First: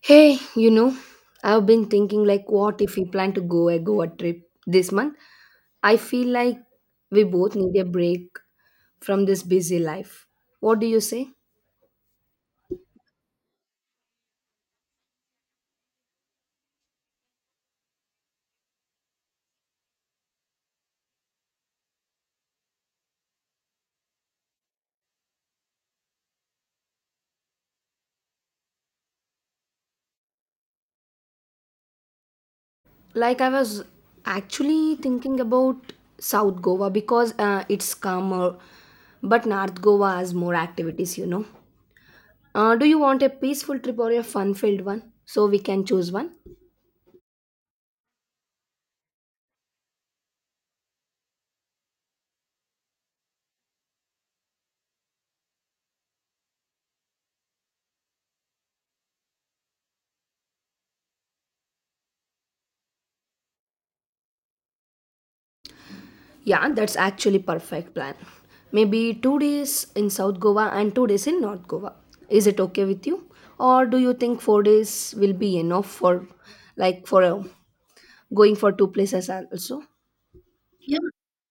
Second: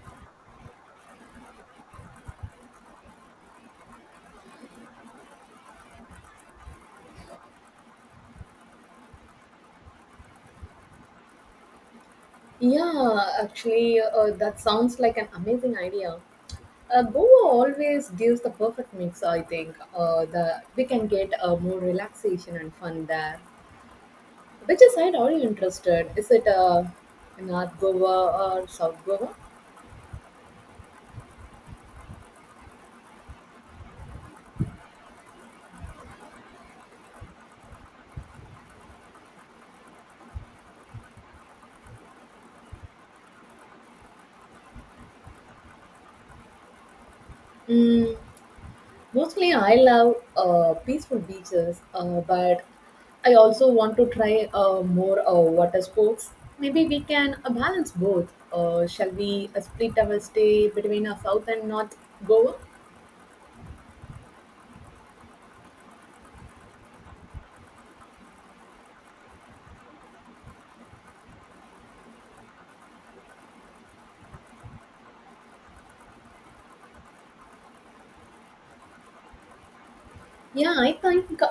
Hey, you know, I've been thinking like what if we plan to go a Goa trip this month? I feel like we both need a break from this busy life. What do you say? Yeah, actually, that sounds like an amazing idea. Goa always gives the perfect mix, I think. The We can get more relaxation and fun there. Which side are you interested? Is it North Goa or South Goa? Like I was actually thinking about South Goa because it's calmer, but North Goa has more activities, you know. Do you want a peaceful trip or a fun-filled one? So we can choose one. Mm, Mostly, I love peaceful beaches, but I also want to try more water sports. Maybe we can balance both. Shall we split our stay between South and North Goa? Yeah, that's actually perfect plan. Maybe 2 days in South Goa and 2 days in North Goa. Is it okay with you? Or do you think 4 days will be enough for like for going for two places also? Yeah, I Yeah. think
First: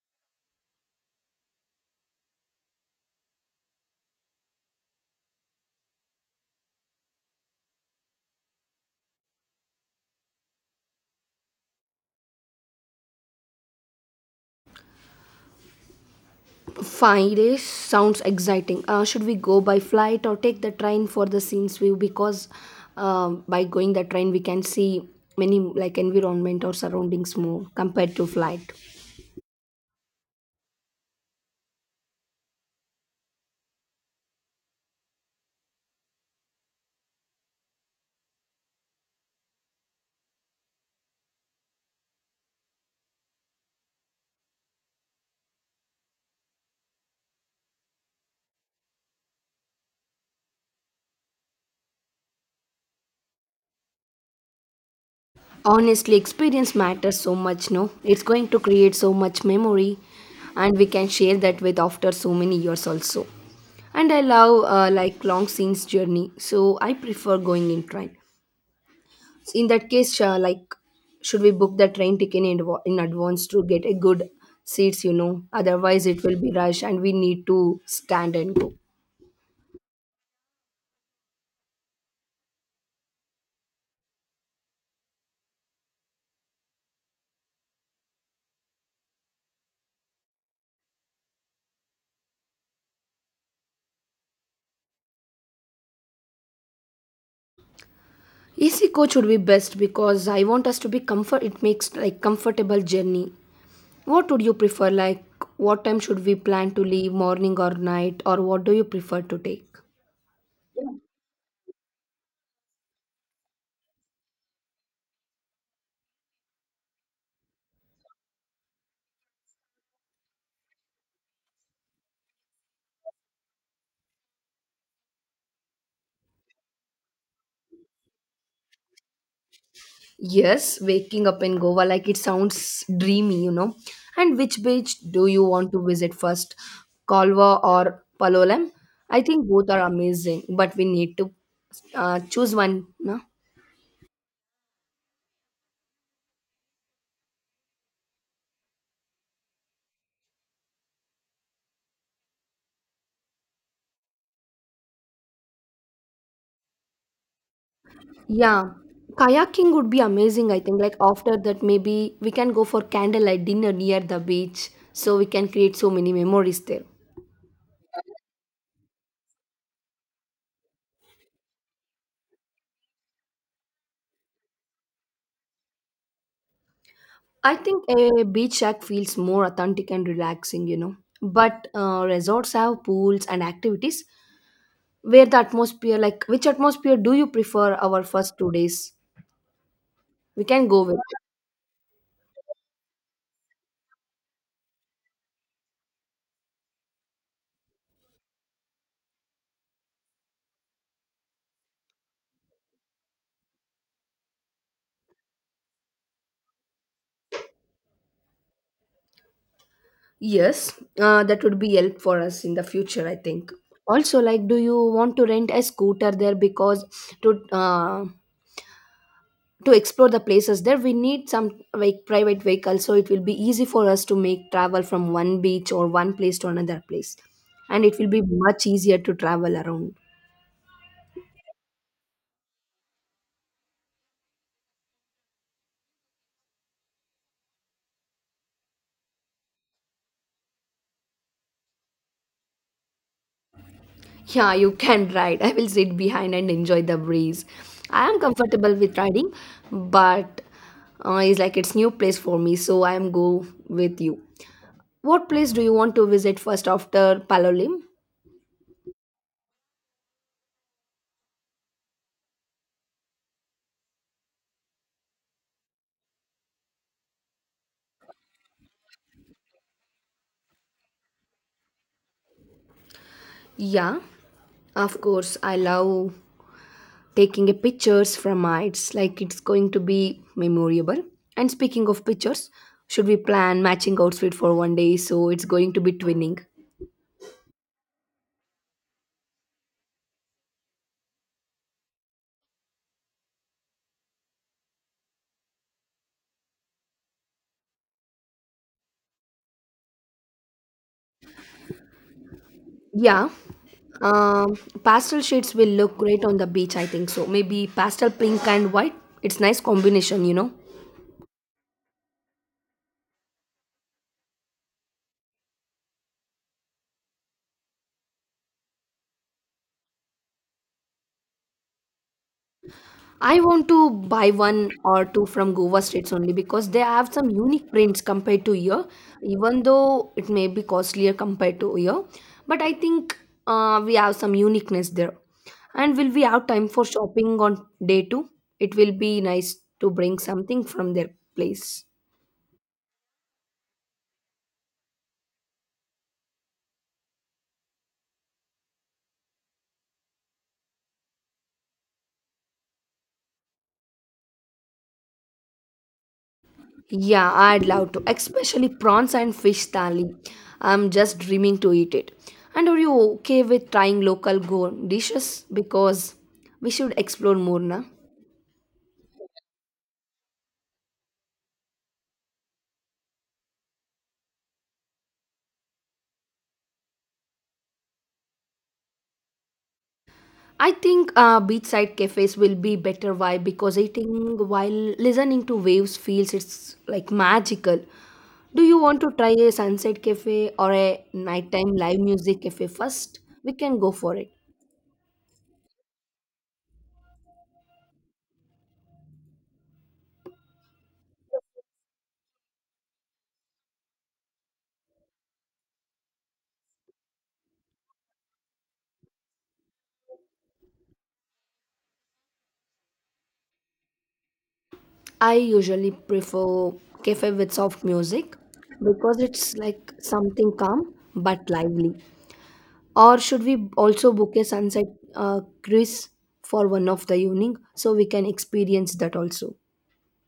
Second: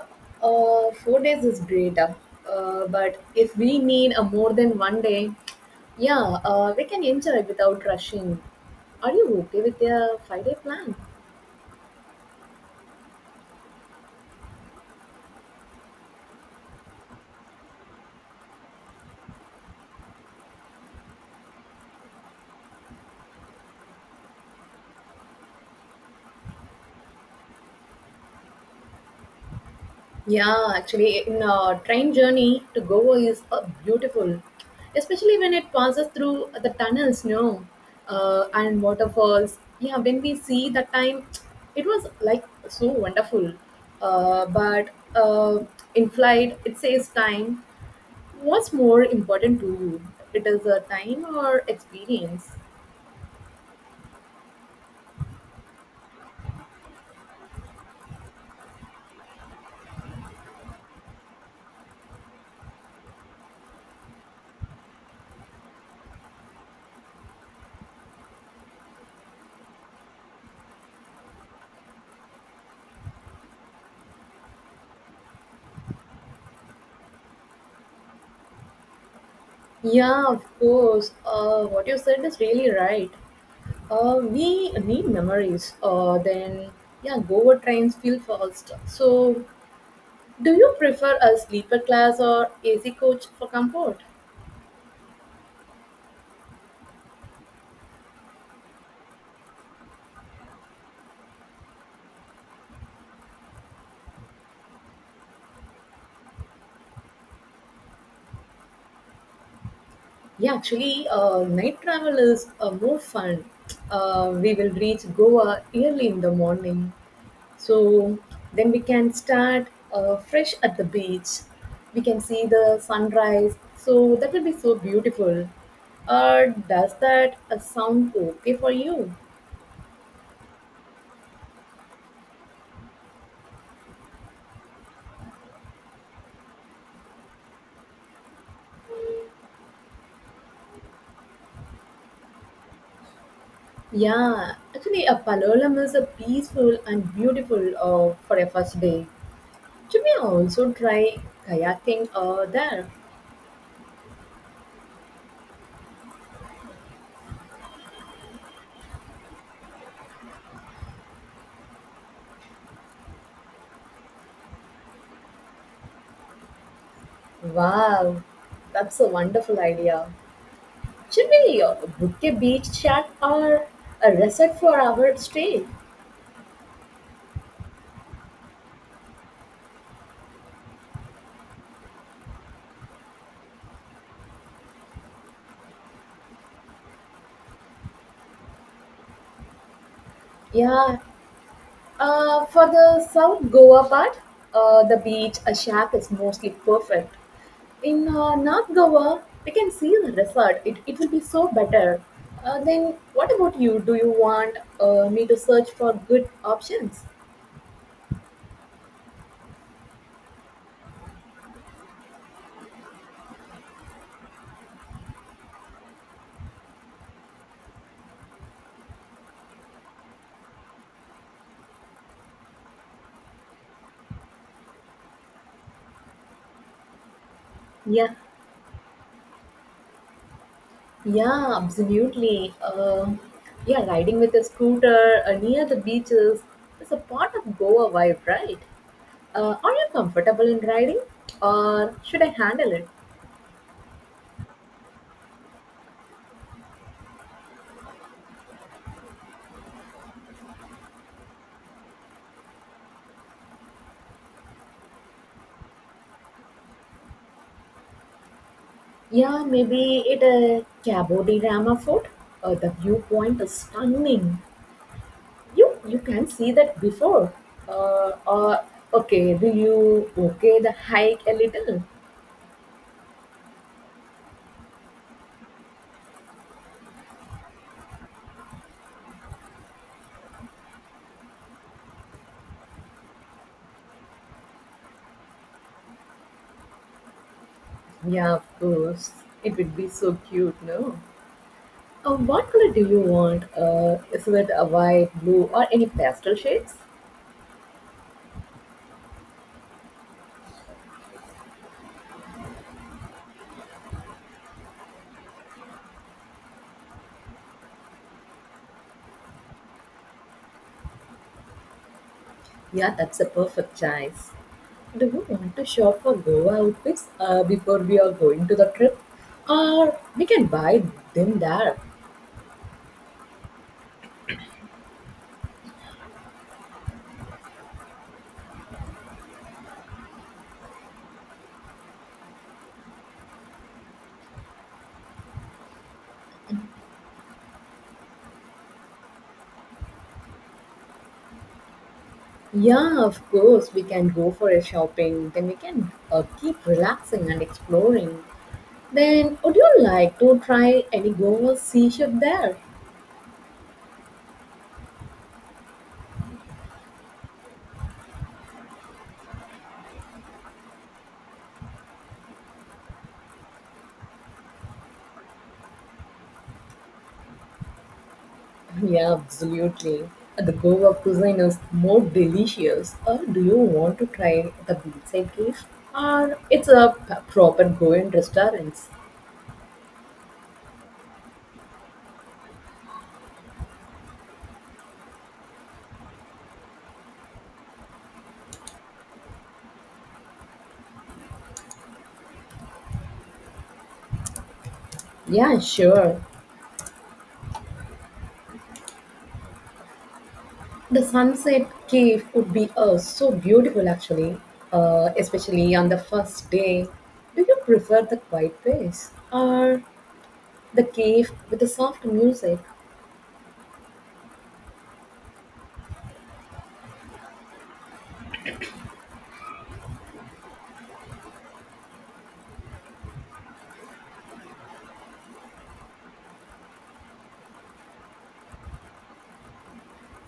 4 days is great. But if we need more than one day, yeah, we can enjoy without rushing. Are you okay with a 5 day plan? 5 days sounds exciting. Should we go by flight or take the train for the scenes view? Because by going the train, we can see many like environment or surroundings more compared to flight. Yeah, actually, in a train journey to Goa is beautiful, especially when it passes through the tunnels, no, and waterfalls. Yeah, when we see that time, it was like so wonderful. But In flight, it says time. What's more important to you? It is a time or experience? Honestly, experience matters so much, no? It's going to create so much memory, and we can share that with after so many years also. And I love like long scenes journey, so I prefer going in train. So, in that case, like, should we book the train ticket in, in advance to get a good seats? You know, otherwise it will be rush, and we need to stand and go. Yeah, of course. What you said is really right. We need memories then yeah, Goa trains feel fast. So do you prefer a sleeper class or AC coach for comfort? AC coach would be best because I want us to be comfort. It makes like comfortable journey. What would you prefer? Like, what time should we plan to leave, morning or night, or what do you prefer to take? Yeah, actually, night travel is more fun. We will reach Goa early in the morning, so then we can start fresh at the beach. We can see the sunrise, so that will be so beautiful. Does that sound okay for you? Yes, waking up in Goa, like it sounds dreamy, you know. And which beach do you want to visit first, Kalwa or Palolem? I think both are amazing, but we need to choose one, no? Yeah, actually, a Palolem is a peaceful and beautiful for a first day. Should we also try kayaking there? Yeah, kayaking would be amazing, I think. Like, after that, maybe we can go for candlelight dinner near the beach so we can create so many memories there. Wow, that's a wonderful idea. Should we book a beach chat or a resort for our stay? I think a beach shack feels more authentic and relaxing, you know. But resorts have pools and activities where the atmosphere, like which atmosphere do you prefer our first 2 days? We can go with. Yeah. For the South Goa part, the beach, a shack is mostly perfect. In North Goa, we can see the resort. It will be so better. Then, what about you? Do you want me to search for good options? Yes, that would be help for us in the future, I think. Also, like, do you want to rent a scooter there because to uh, to explore the places there we need some like private vehicle so it will be easy for us to make travel from one beach or one place to another place, and it will Yeah, be much easier to travel around. yeah, absolutely. Yeah, riding with a scooter near the beaches is a part of Goa vibe, right? Are you comfortable in riding, or should I handle it? Yeah, you can ride. I will sit behind and enjoy the breeze. I am comfortable with riding, but it's like it's new place for me, so I am go with you. What place do you want to visit first after Palolim? Yeah, maybe it a Cabo de Rama fort. The viewpoint is stunning. You can see that before. Uh, uh, okay, will you okay the hike a little? Yeah, of course, I love taking a pictures from heights, like it's going to be memorable. And speaking of pictures, should we plan matching outfit for one day so it's going to be twinning? Yeah, of course. It would be so cute, no? What color do you want? Is it a white, blue, or any pastel shades? Yeah, um, pastel shades will look great on the beach, I think, so maybe pastel pink and white. It's nice combination, you know. Yeah, that's a perfect choice. Do you want to shop for Goa outfits before we are going to the trip? Or we can buy them there. I want to buy one or two from Goa states only because they have some unique prints compared to here, even though it may be costlier compared to here. But I think we have some uniqueness there. And will we have time for shopping on day two? It will be nice to bring something from their place. Yeah, of course, we can go for a shopping. Then we can keep relaxing and exploring. Then, would you like to try any Goa seaship there? Yeah, I'd love to, especially prawns and fish thali. I'm just dreaming to eat it. And are you okay with trying local go dishes? Because we should explore more, na? Yeah, absolutely. The Goa cuisine is more delicious. Or do you want to try the beachside dish? Or it's a proper Goan restaurant? I think beachside cafes will be better. Why? Because eating while listening to waves feels it's like magical. Do you want to try a sunset cafe or a nighttime live music cafe first? We can go for it. Yeah, sure. The Sunset Cave would be so beautiful actually, especially on the first day. Do you prefer the quiet place or the cave with the soft music? I usually prefer cafe with soft music because it's like something calm but lively. Or should we also book a sunset cruise for one of the evening so we can experience that also?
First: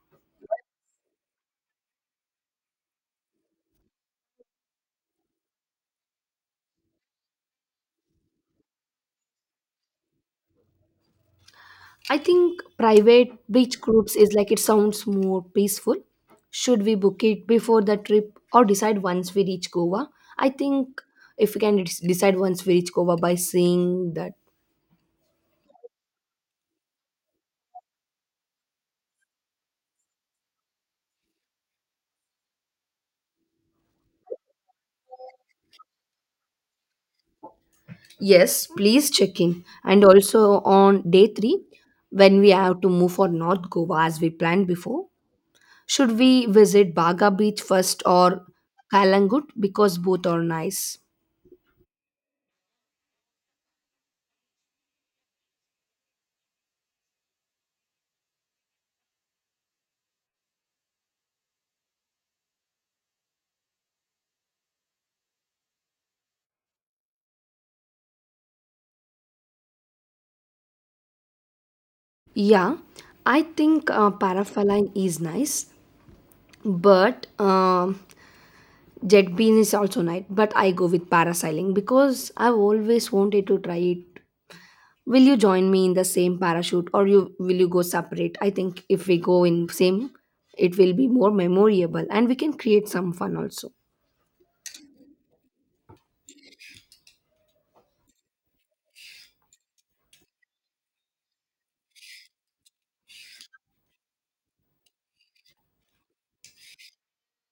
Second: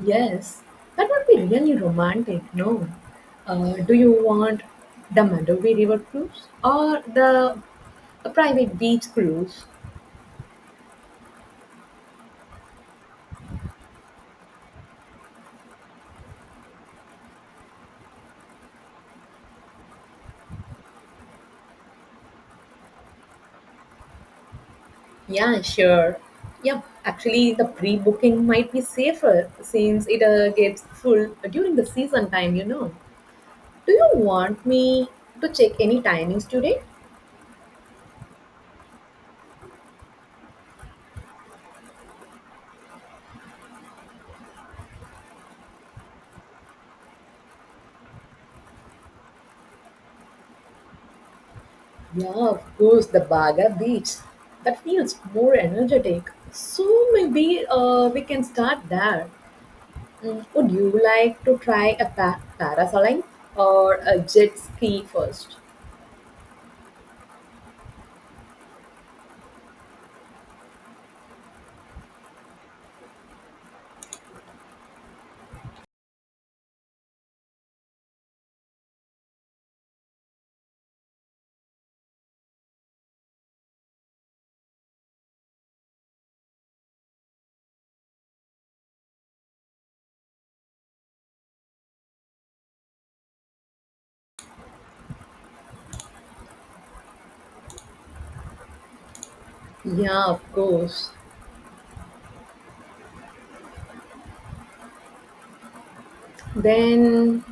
Yes, that would be really romantic, no? Do you want the Mandovi River cruise or the a private beach cruise? I think private beach groups is like it sounds more peaceful. Should we book it before the trip or decide once we reach Goa? I think if we can decide once we reach Goa by seeing that. Yeah, sure. Yep, actually, the pre booking might be safer since it gets full during the season time, you know. Do you want me to check any timings today? Yes, please check in. And also on day three, when we have to move for North Goa as we planned before, should we visit Baga Beach first or Kalangut because both are nice? Yeah, of course, the Baga Beach. That feels more energetic. So maybe we can start there. Mm, Would you like to try a parasailing or a jet ski first? Yeah, I think Parafaline is nice, but Jet Bean is also nice. But I go with parasailing because I've always wanted to try it. Will you join me in the same parachute or you go separate? I think if we go in same, it will be more memorable and we can create some fun also. Yeah, of course. Then,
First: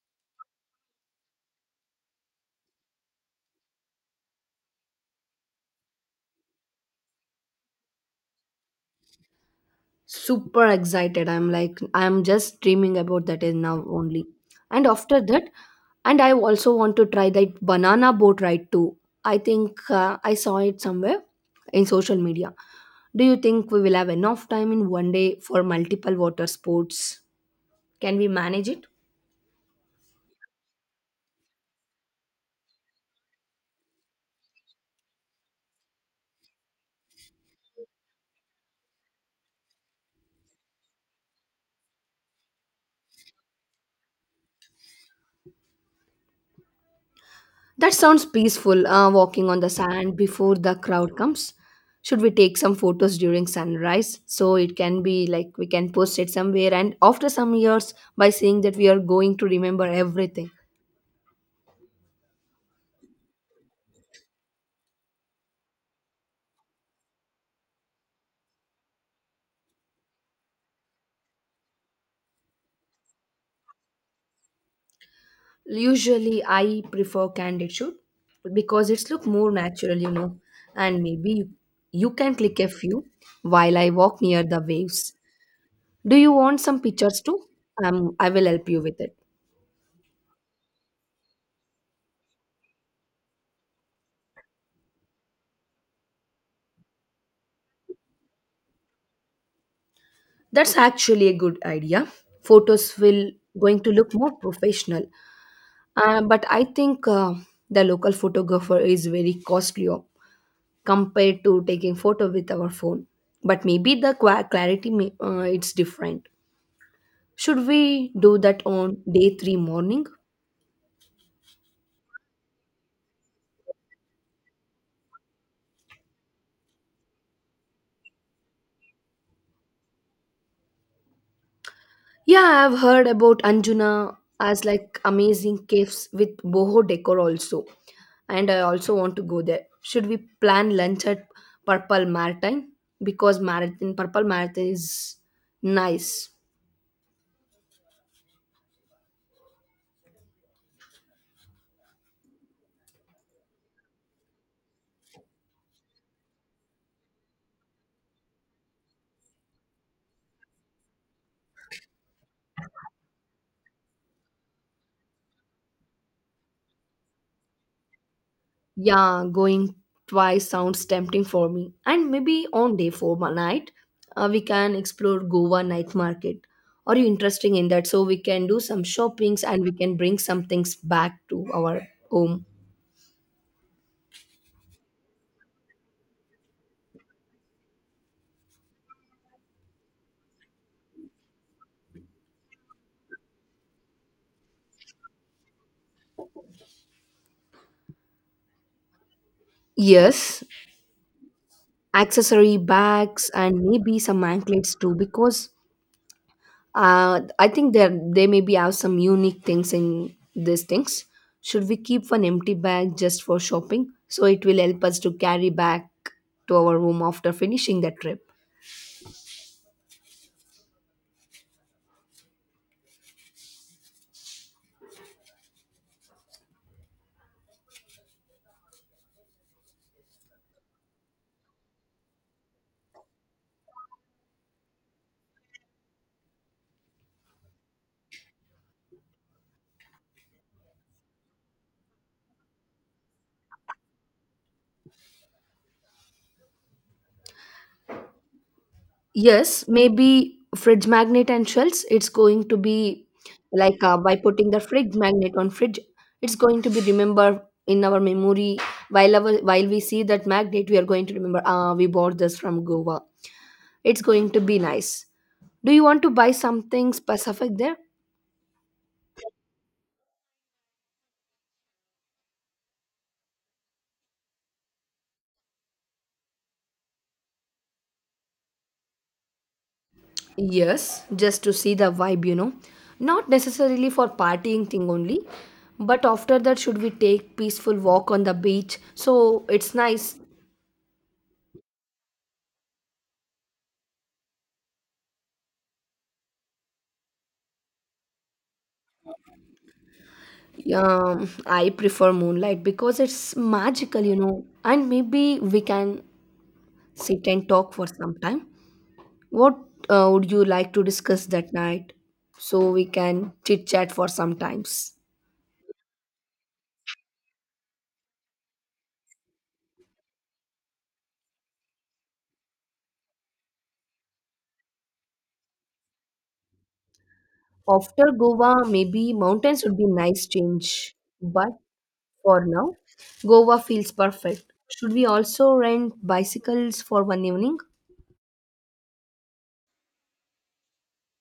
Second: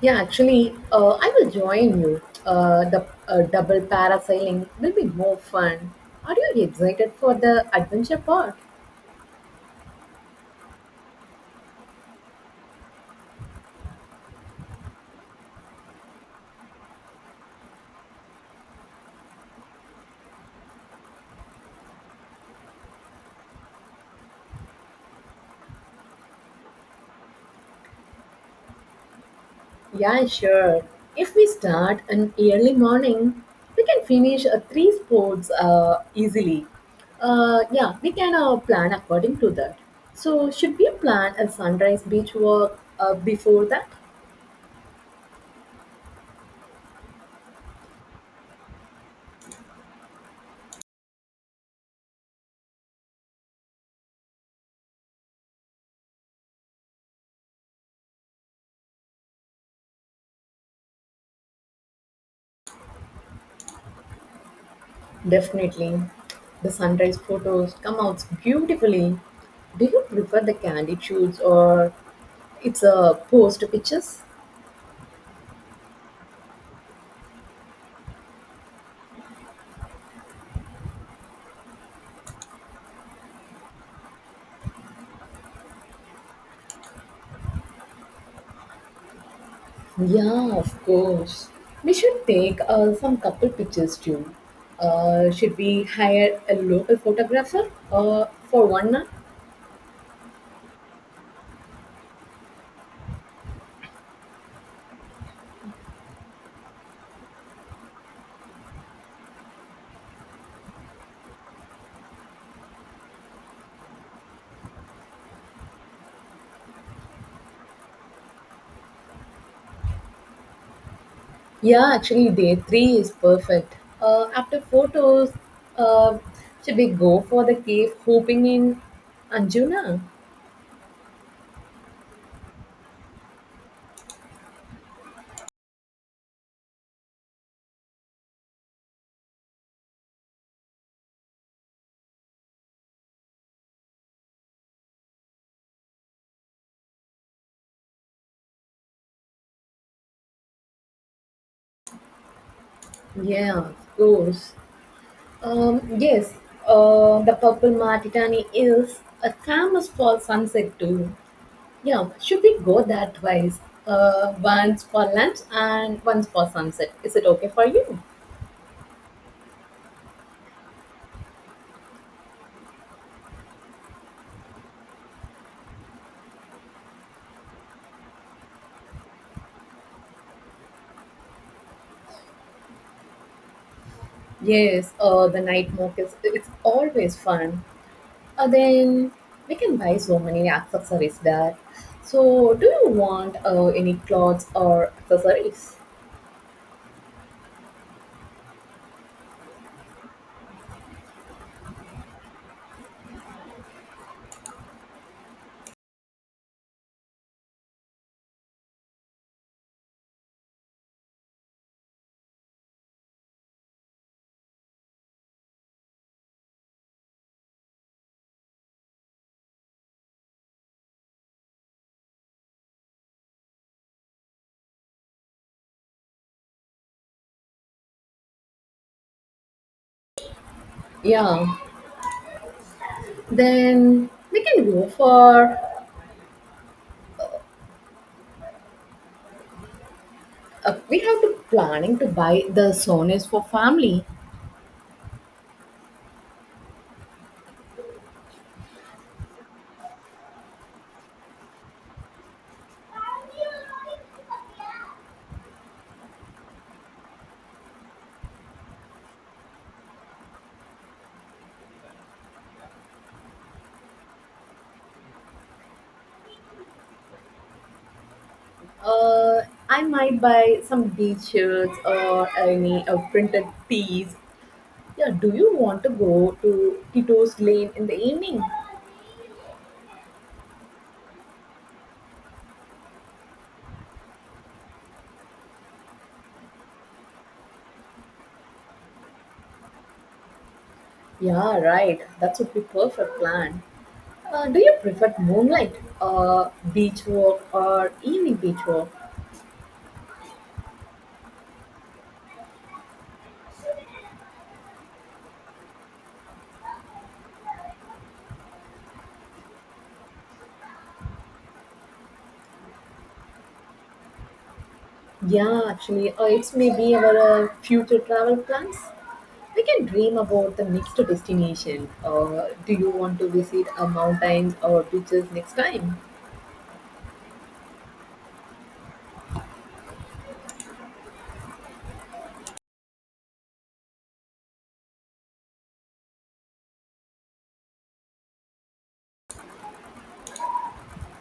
yeah, actually, I will join you. The Double parasailing will be more fun. Are you excited for the adventure part? Super excited. I'm just dreaming about that is now only. And after that, and I also want to try that banana boat ride too. I think I saw it somewhere in social media. Do you think we will have enough time in one day for multiple water sports? Can we manage it? Yeah, sure. If we start an early morning, we can finish three sports easily. Yeah, we can plan according to that. So, should we plan a sunrise beach walk before that? That sounds peaceful, walking on the sand before the crowd comes. Should we take some photos during sunrise? So it can be like we can post it somewhere, and after some years, by saying that we are going to remember everything. Definitely. The sunrise photos come out beautifully. Do you prefer the candid shoots or it's a post pictures? Usually, I prefer candid shoot because it's look more natural, you know. And maybe you can click a few while I walk near the waves. Do you want some pictures too? I will help you with it. Yeah, of course. We should take some couple pictures too. Should we hire a local photographer for one night? That's actually a good idea. Photos will going to look more professional. But I think the local photographer is very costly compared to taking photo with our phone. But maybe the qua clarity may, it's different. Should we do that on day 3 morning? Yeah, actually, day three is perfect. After photos, uh, should we go for the cave hooping in Anjuna? Yeah, I've heard about Anjuna as like amazing caves with boho decor also. And I also want to go there. Should we plan lunch at Purple Maritime? Because Marathon Purple Marathon is nice. Yeah, of course. Yes, the Purple Martitani is famous for sunset too. Yeah, should we go that wise? Once for lunch and once for sunset. Is it okay for you? Yeah, going twice sounds tempting for me. And maybe on day four night, we can explore Goa night market. Are you interested in that? So we can do some shoppings and we can bring some things back to our home. Yes, the night markets, it's always fun. Then we can buy so many accessories there. So, do you want any clothes or accessories? Yes, accessory bags and maybe some anklets too, because I think there they maybe have some unique things in these things. Should we keep an empty bag just for shopping so it will help us to carry back to our room after finishing the trip? Yeah, then we can go for. We have to planning to buy the sonas for family. Yes, maybe fridge magnet and shelves. It's going to be like, by putting the fridge magnet on fridge, it's going to be remember in our memory. While while we see that magnet we are going to remember, ah, we bought this from Goa. It's going to be nice. Do you want to buy something specific there? Uh, I might buy some beach shirts or any printed tees. Yeah, do you want to go to Tito's Lane in the evening? Yes, just to see the vibe, you know. Not necessarily for partying thing only, but after that should we take peaceful walk on the beach? So it's nice. Yeah, right. That would be perfect plan. Do you prefer moonlight, beach walk, or evening beach walk? I prefer moonlight because it's magical, you know. And maybe we can sit and talk for some time. What would you like to discuss that night? So we can chit chat for some times. Yeah, actually, it's maybe our future travel plans. We can dream about the next destination. Do you want to visit a mountain or beaches next time? After Goa, maybe mountains would be nice change. But for now, Goa feels perfect. Should we also rent bicycles for one evening?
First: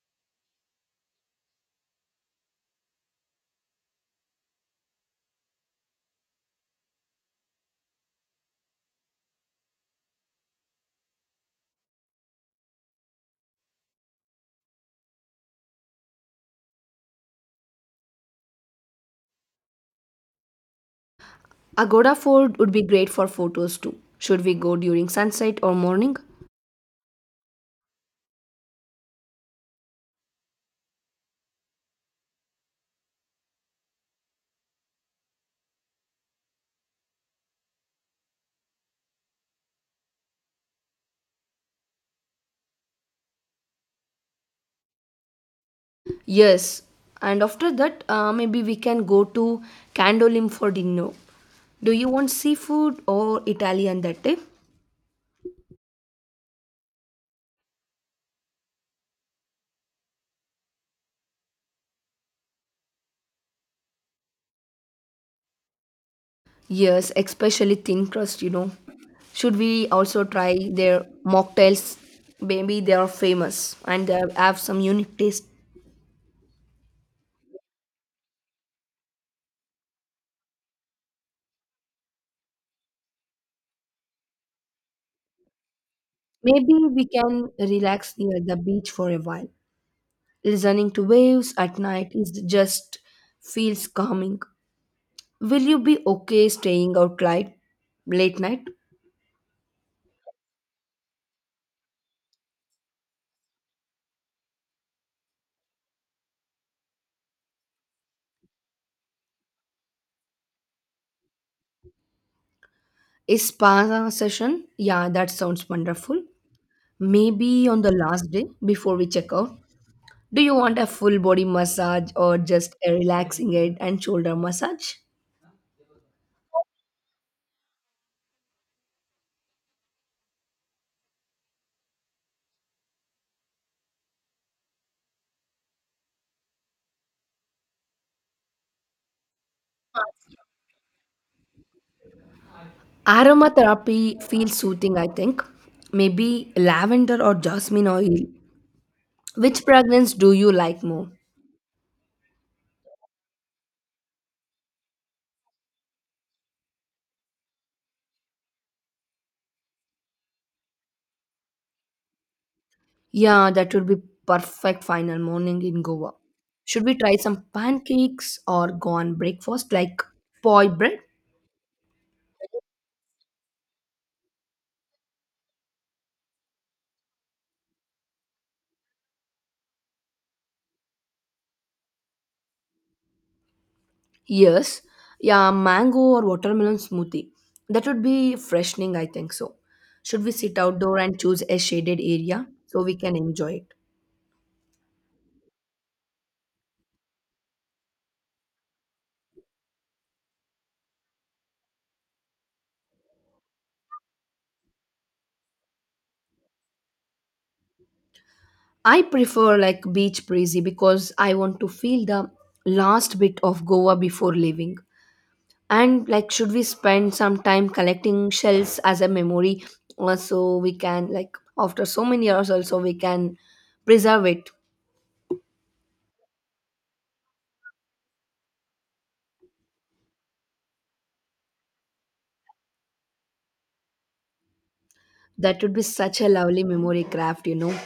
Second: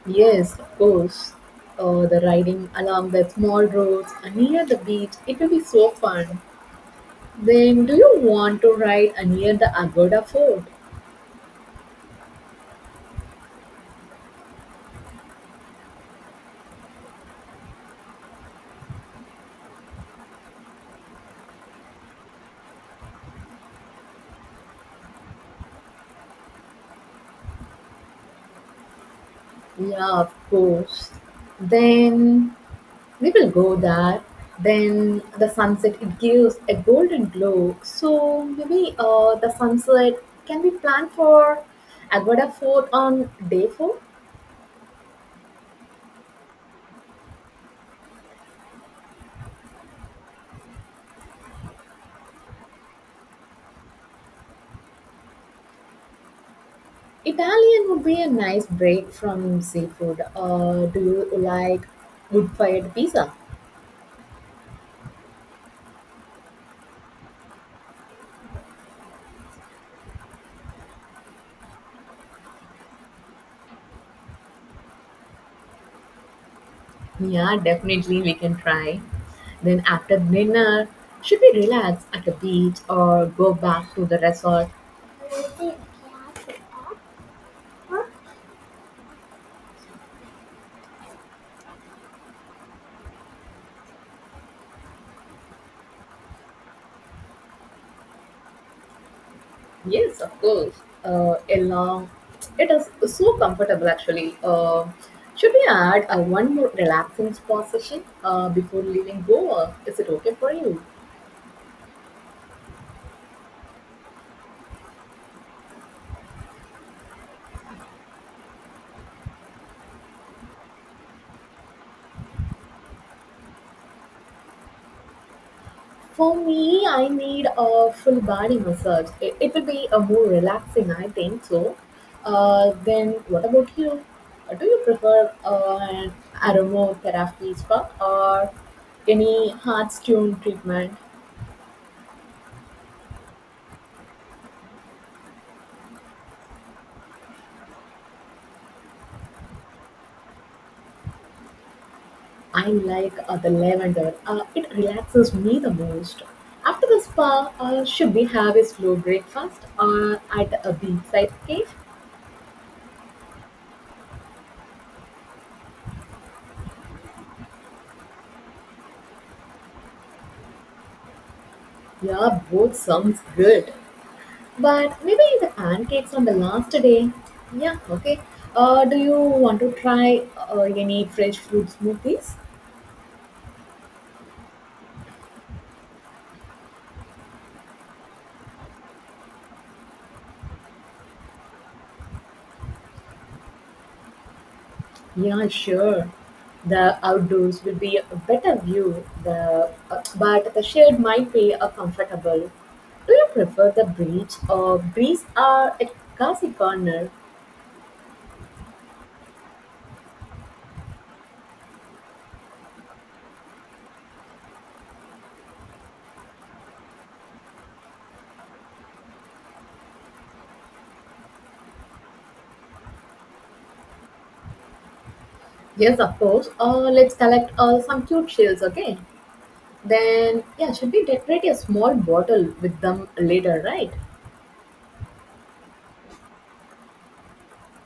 Yes, of course. The riding along the small roads and near the beach, it will be so fun. Then, do you want to ride near the Agoda Fort? Agoda Fort would be great for photos too. Should we go during sunset or morning? Yeah, of course. Then, we will go there. Then, the sunset, it gives a golden glow. So, maybe the sunset can be planned for Agoda Fort on day four? Yes. And after that, maybe we can go to Candolim for dinner. Do you want seafood or Italian that day? Italian would be a nice break from seafood. Do you like wood fired pizza? Yes, especially thin crust, you know. Should we also try their mocktails? Maybe they are famous and they have some unique taste. Yeah, definitely we can try. Then after dinner, should we relax at the beach or go back to the resort? Maybe we can relax near the beach for a while. Listening to waves at night is just feels calming. Will you be okay staying out late, late night? Yes, of course. A long, it is so comfortable actually. Should we add a one more relaxing spot session before leaving Goa? Is it okay for you? A spa session? Yeah, that sounds wonderful. Maybe on the last day before we check out. Do you want a full body massage or just a relaxing head and shoulder massage? For me, I need a full body massage. It will be a more relaxing, I think so. Then what about you? Do you prefer an aromatherapy spa or any heart stone treatment? Aromatherapy feels soothing, I think. Maybe lavender or jasmine oil. Which fragrance do you like more? I like the lavender. It relaxes me the most. After the spa, should we have a slow breakfast or at a beachside cave? Yeah, that would be perfect final morning in Goa. Should we try some pancakes or go on breakfast like poi bread? Yeah, both sounds good. But maybe the pancakes on the last day. Yeah, okay. Do you want to try any fresh fruit smoothies? Yes, yeah, mango or watermelon smoothie. That would be freshening, I think so. Should we sit outdoor and choose a shaded area so we can enjoy it? Yeah, sure. The outdoors will be a better view, but the shade might be comfortable. Do you prefer the beach or breeze or at Kasi Corner? I prefer like beach breezy because I want to feel the last bit of Goa before leaving. And like, should we spend some time collecting shells as a memory, so we can like after so many years also we can preserve it? Yes, of course. Let's collect some cute shells, okay? Then, yeah, should we decorate a small bottle with them later, right? That would be such a lovely memory craft, you know.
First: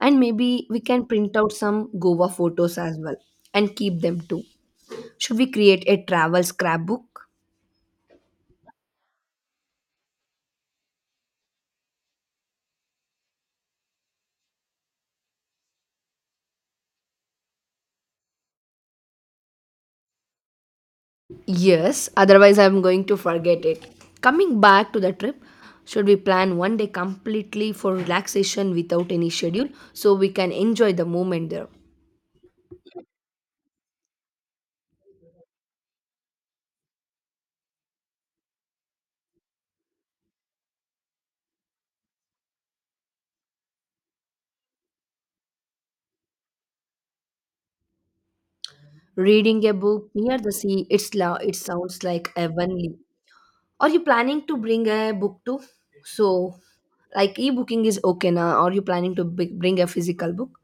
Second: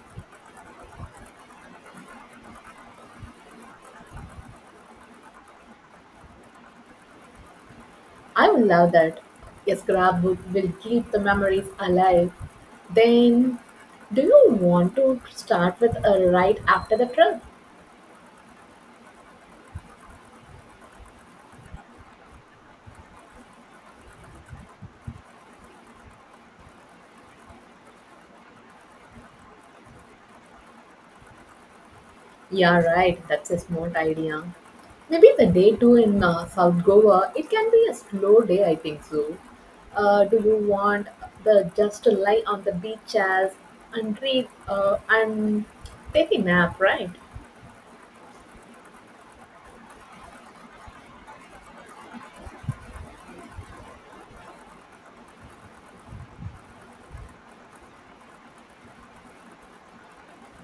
And maybe we can print out some Goa photos as well and keep them too. Should we create a travel scrapbook? I would love that. A scrapbook will keep the memories alive. Then, do you want to start with a right after the trip? Yes, otherwise, I'm going to forget it. Coming back to the trip, should we plan one day completely for relaxation without any schedule so we can enjoy the moment there? Yeah, right. That's a smart idea. Maybe the day two in South Goa. It can be a slow day, I think so. Do you want the just to lie on the beach chairs and read and take a nap, right? Reading a book near the sea, it sounds like heavenly. Are you planning to bring a book too? So, like e-booking is okay now. Are you planning to bring a physical book?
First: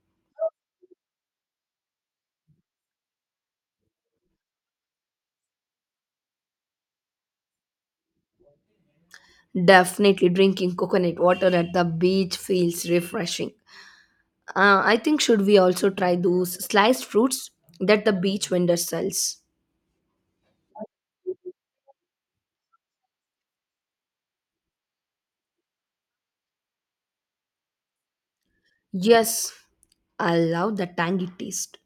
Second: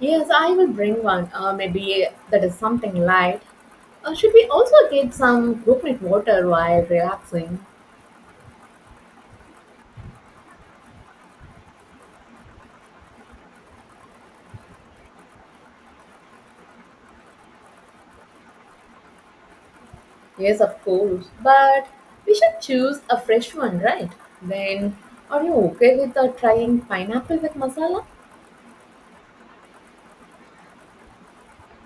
Yes, I will bring one. Maybe that is something light. Should we also get some coconut water while relaxing? Definitely drinking coconut water at the beach feels refreshing. I think should we also try those sliced fruits that the beach vendor sells? Yes, of course, but we should choose a fresh one, right? Then, are you okay with trying pineapple with masala? Yes, I love the tangy taste.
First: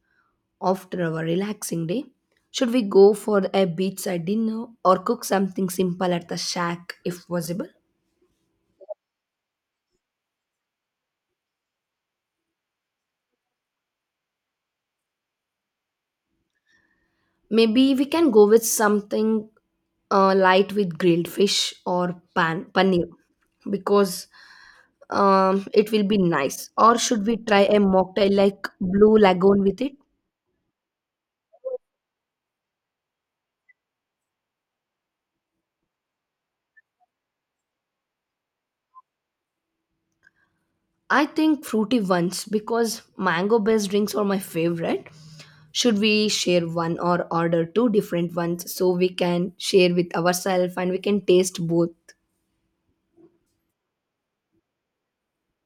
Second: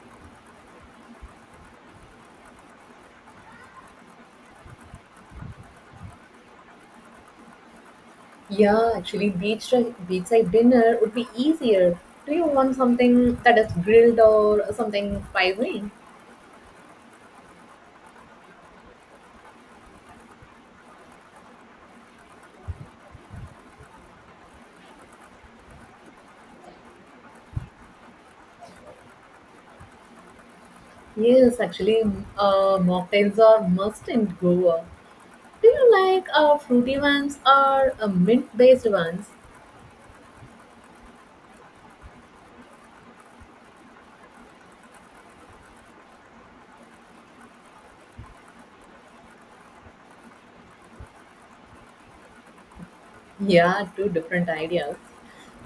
After our relaxing day, should we go for a beachside dinner or cook something simple at the shack if possible? Yeah, actually, beachside dinner would be easier. Do you want something that is grilled or something spicy? Maybe we can go with something light with grilled fish or pan paneer because it will be nice. Or should we try a mocktail like Blue Lagoon with it? Yes, actually, mocktails are must in Goa. Do you like fruity ones or mint-based ones? I think fruity ones because mango based drinks are my favorite. Should we share one or order two different ones so we can share with ourselves and we can taste both? Yeah, two different ideas.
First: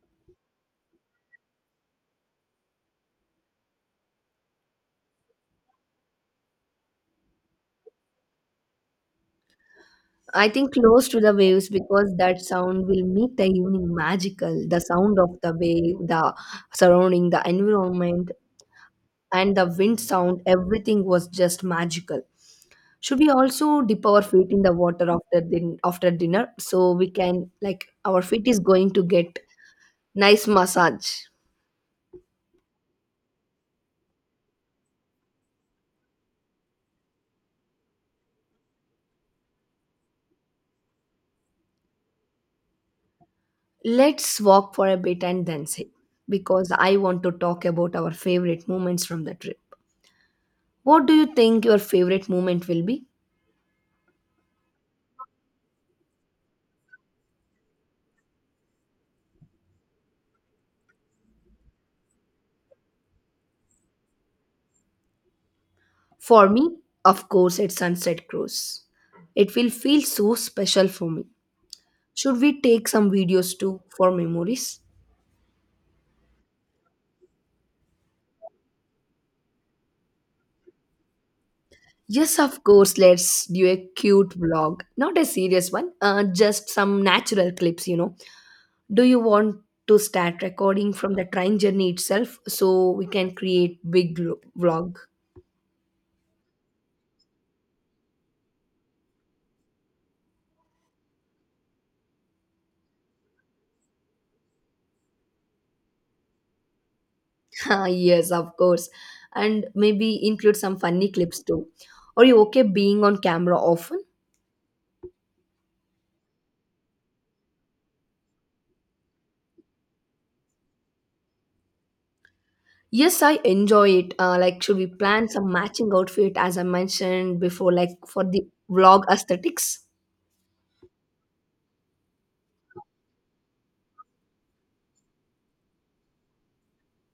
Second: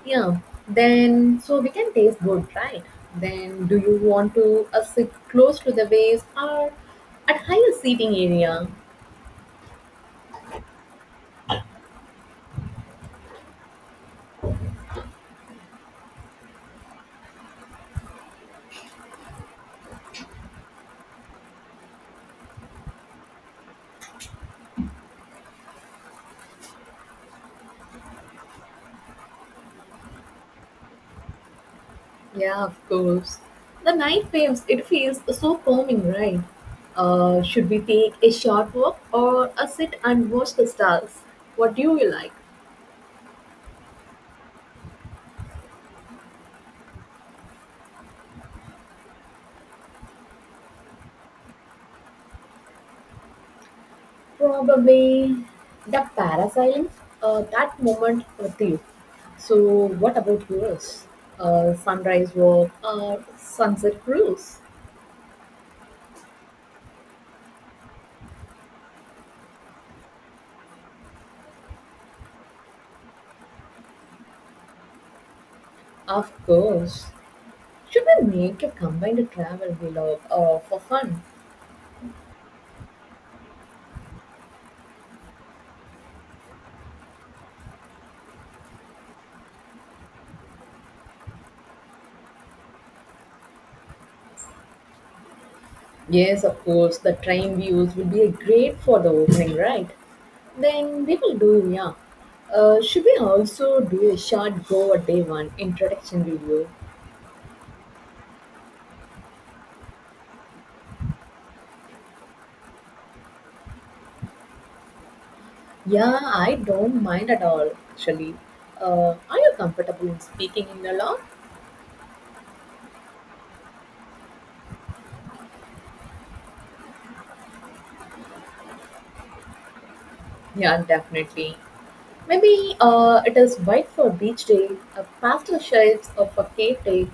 Yeah, then so we can taste good, right? Then do you want to sit close to the waves or at higher seating area? I think close to the waves because that sound will make the evening magical. The sound of the wave, the surrounding, the environment, and the wind sound, everything was just magical. Should we also dip our feet in the water after dinner so we can like our feet is going to get nice massage. Yeah, of course. The night feels it feels so calming, right? Should we take a short walk or a sit and watch the stars? What do you like? Let's walk for a bit and then say because I want to talk about our favorite moments from the trip. What do you think your favorite moment will be? Probably the parasailing, that moment with you. So what about yours? Sunrise walk or sunset cruise? For me, of course, it's Sunset Cruise. It will feel so special for me. Should we take some videos too for memories? Of course. Should we make a combined travel vlog for fun? Yes, of course, let's do a cute vlog. Not a serious one, just some natural clips. Do you want to start recording from the train journey itself so we can create vlog? Yes, of course. The train views will be great for the opening, right? Then we will do, yeah. Should we also do a short Goa day one introduction video? Ah, yes, of course. And maybe include some funny clips too. Are you okay being on camera often? Yeah, I don't mind at all, actually. Are you comfortable in speaking in the law? Yes, I enjoy it. Like, should we plan some matching outfit as I mentioned before, like for the vlog aesthetics? Yeah, definitely. Maybe it is white for beach day, a pastel shades of a cake day.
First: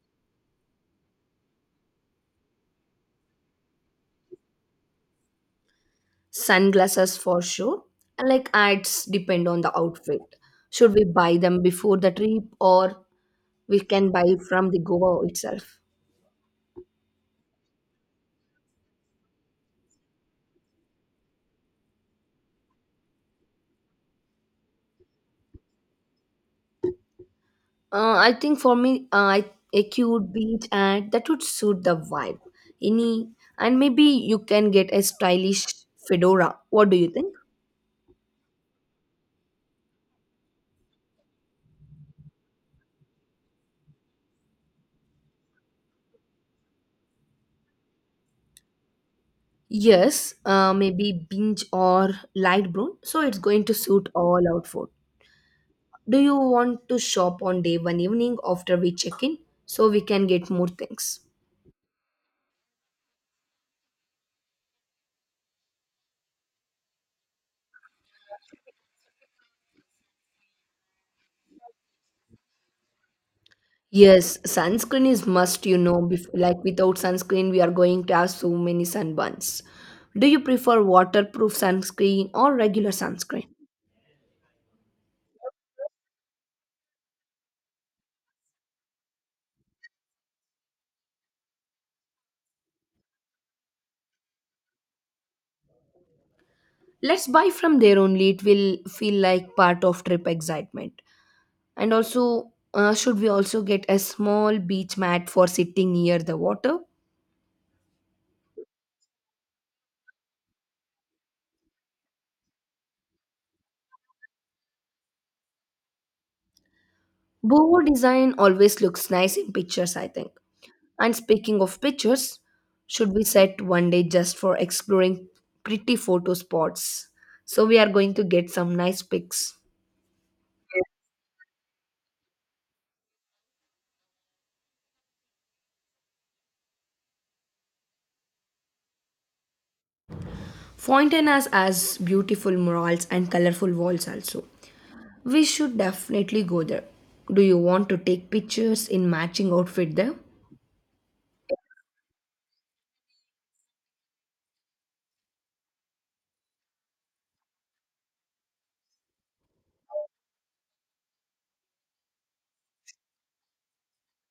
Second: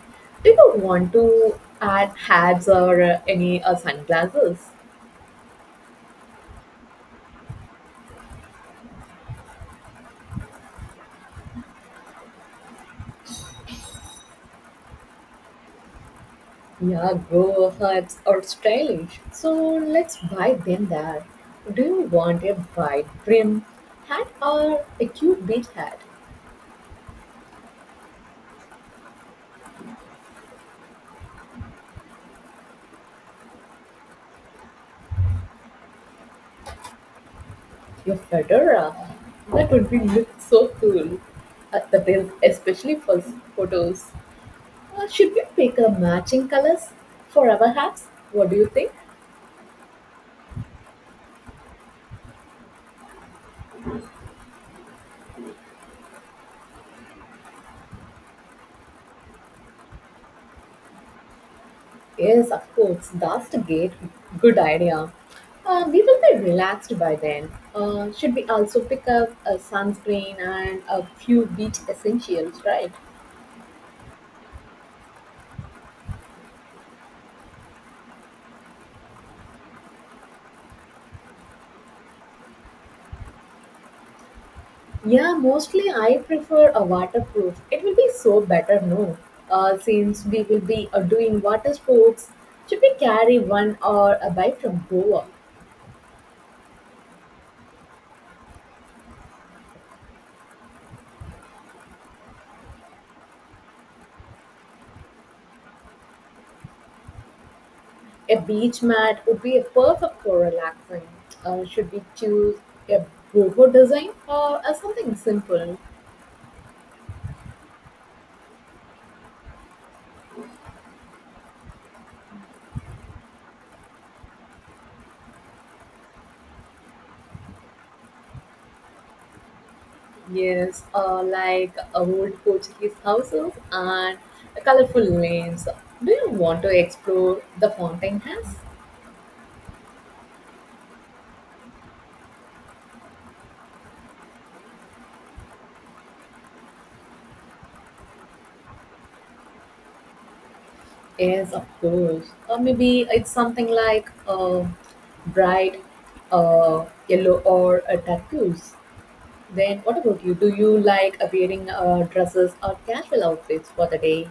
Do you want to add hats or any sunglasses? Sunglasses for sure. And like ads depend on the outfit. Should we buy them before the trip or we can buy from the Goa itself? Yeah, grow hats are stylish. So let's buy them there. Do you want a wide brim hat or a cute beach hat? I think for me, a cute beach ad that would suit the vibe. Any and maybe you can get a stylish fedora. What do you think? Your fedora. That would be look so cool. That is especially for photos. Should we pick a matching colors for our hats? What do you think? Yes, maybe binge or light brown. So it's going to suit all outfit. Do you want to shop on day one evening after we check in so we can get more things? Yes, of course. That's a good idea. We will be relaxed by then. Should we also pick up a sunscreen and a few beach essentials, right? Yes, sunscreen is must, you know, like without sunscreen we are going to have so many sunburns. Do you prefer waterproof sunscreen or regular sunscreen? Yeah, mostly I prefer a waterproof. It will be so better, no? Since we will be doing water sports, should we carry one or a bike from Goa? Let's buy from there only. It will feel like part of trip excitement. And also, should we also get a small beach mat for sitting near the water? A beach mat would be perfect for relaxing. Should we choose a boho design or something simple? Boho design always looks nice in pictures, I think. And speaking of pictures, should we set one day just for exploring pretty photo spots? So we are going to get some nice pics. Yes, like old Portuguese houses and colorful lanes. Do you want to explore the fountain house? Fountain has beautiful murals and colorful walls also. We should definitely go there. Do you want to take pictures in matching outfit there? Yes, of course. Or maybe it's something like bright yellow or tattoos. Then what about you? Do you like wearing dresses or casual outfits for the day?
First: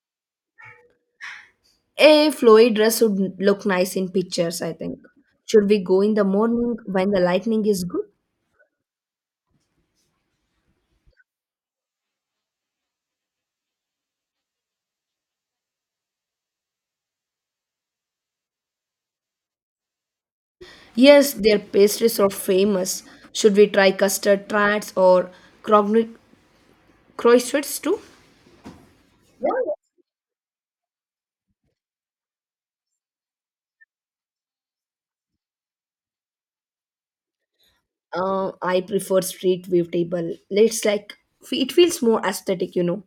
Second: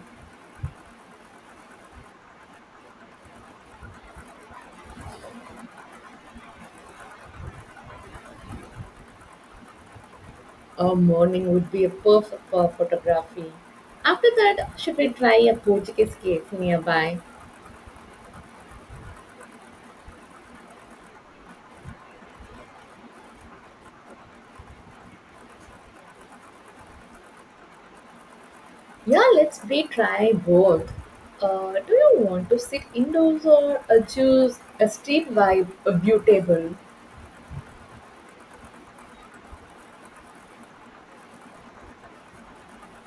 A flowy dress would look nice in pictures, I think. Should we go in the morning when the lightning is good? A morning would be a perfect for photography. After that, should we try a Portuguese cafe nearby? Yes, their pastries are famous. Should we try custard tarts or crogni- croissants too? Yeah, let's Yeah. we try both. Do you want to sit indoors or choose a street vibe a view table? I prefer street view table. It's like it feels more aesthetic, you know.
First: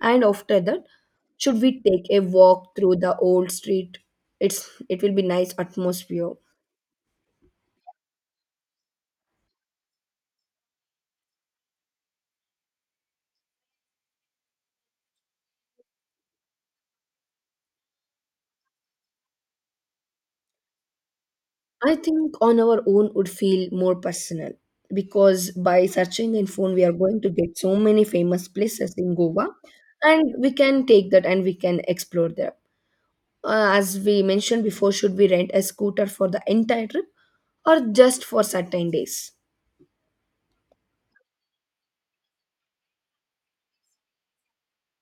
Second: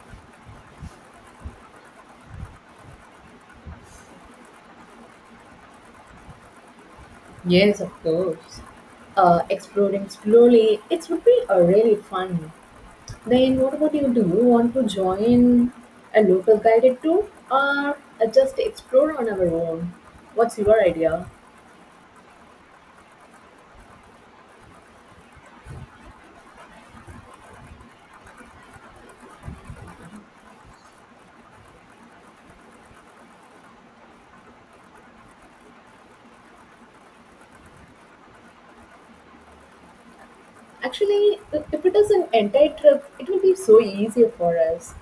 And after that, should we take a walk through the old street? It will be nice atmosphere. Yes, of course. Exploring slowly, it would be really fun. Then, what about you? Do you want to join a local guided tour or just explore on our own? What's your idea? I think on our own would feel more personal because by searching in phone we are going to get so many famous places in Goa and we can take that and we can explore there. As we mentioned before, should we rent a scooter for the entire trip or just for certain days? Actually, if it is an entire trip, it will be so easier for us.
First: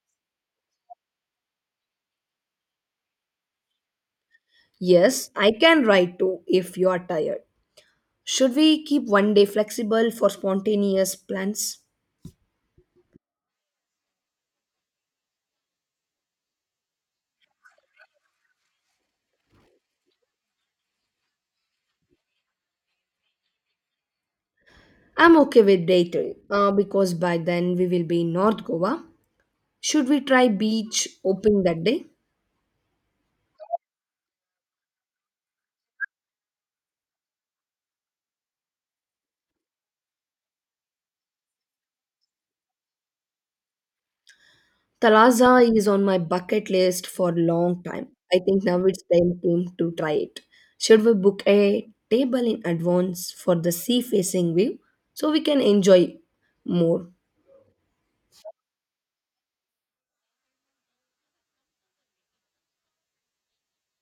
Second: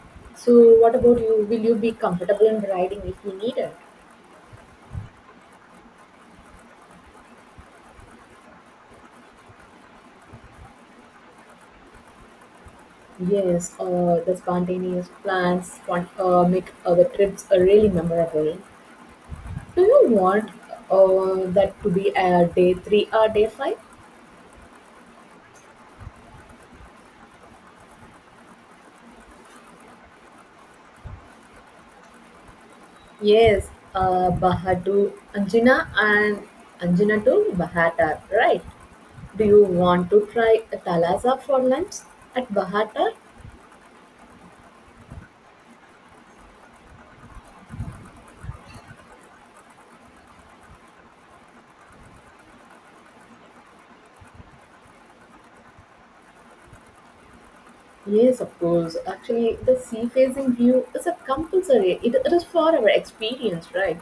So, what about you? Will you be comfortable in riding if you need it? Yes, I can ride too if you are tired. Should we keep one day flexible for spontaneous plans? Yes, the spontaneous plans want, make our trips really memorable. Do you want that to be a day three or day five? I'm okay with day three because by then we will be in North Goa. Should we try beach opening that day? Yes, Baha to Anjuna and Anjuna to Bahatar, right? Do you want to try a Talasa for lunch at Bahatar? Talaza is on my bucket list for a long time. I think now it's time came to try it. Should we book a table in advance for the sea facing view so we can enjoy more? Yes, of course. Actually, the sea facing view is a compulsory, it is for our experience, right?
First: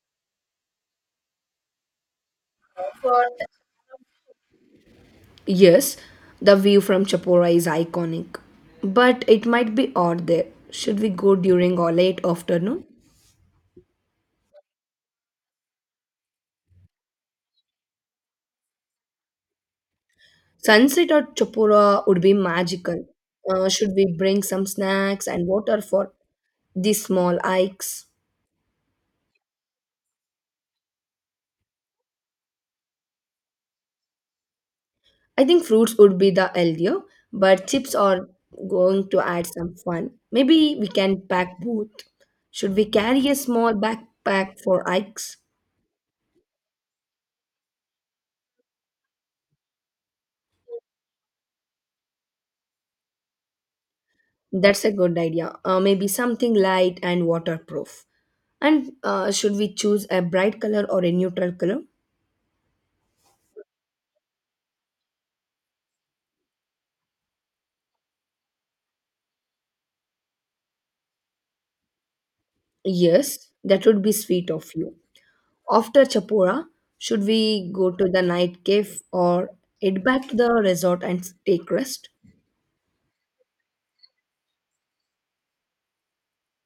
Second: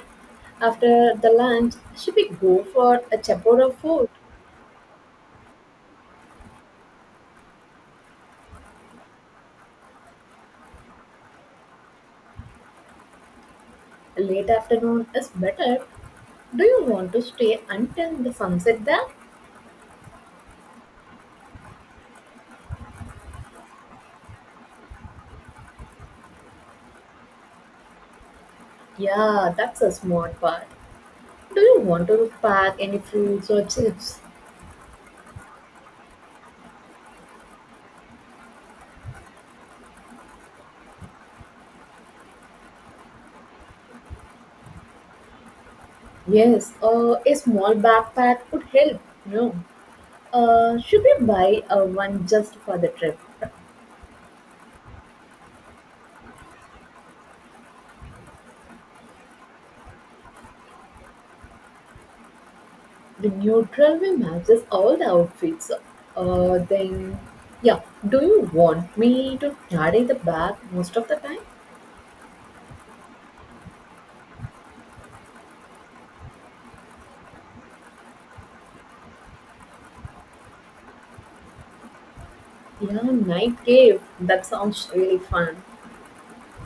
After the lunch, should we go for a chapora fort? Yes, the view from Chapora is iconic, but it might be odd there. Should we go during or late afternoon? Late afternoon is better. Do you want to stay until the sunset there? Sunset at Chapora would be magical. Should we bring some snacks and water for the small hikes. Yeah, that's a smart part. Do you want to pack any fruits or chips? I think fruits would be the healthier, but chips are going to add some fun. Maybe we can pack both. Should we carry a small backpack for hikes? Yes, a small backpack would help. No. Should we buy one just for the trip? That's a good idea. Maybe something light and waterproof. And should we choose a bright color or a neutral color? The neutral way matches all the outfits. Then, yeah. Do you want me to carry the bag most of the time? Yes, that would be sweet of you. After Chapora, should we go to the night cave or head back to the resort and take rest? Yeah, night cave. That sounds really fun.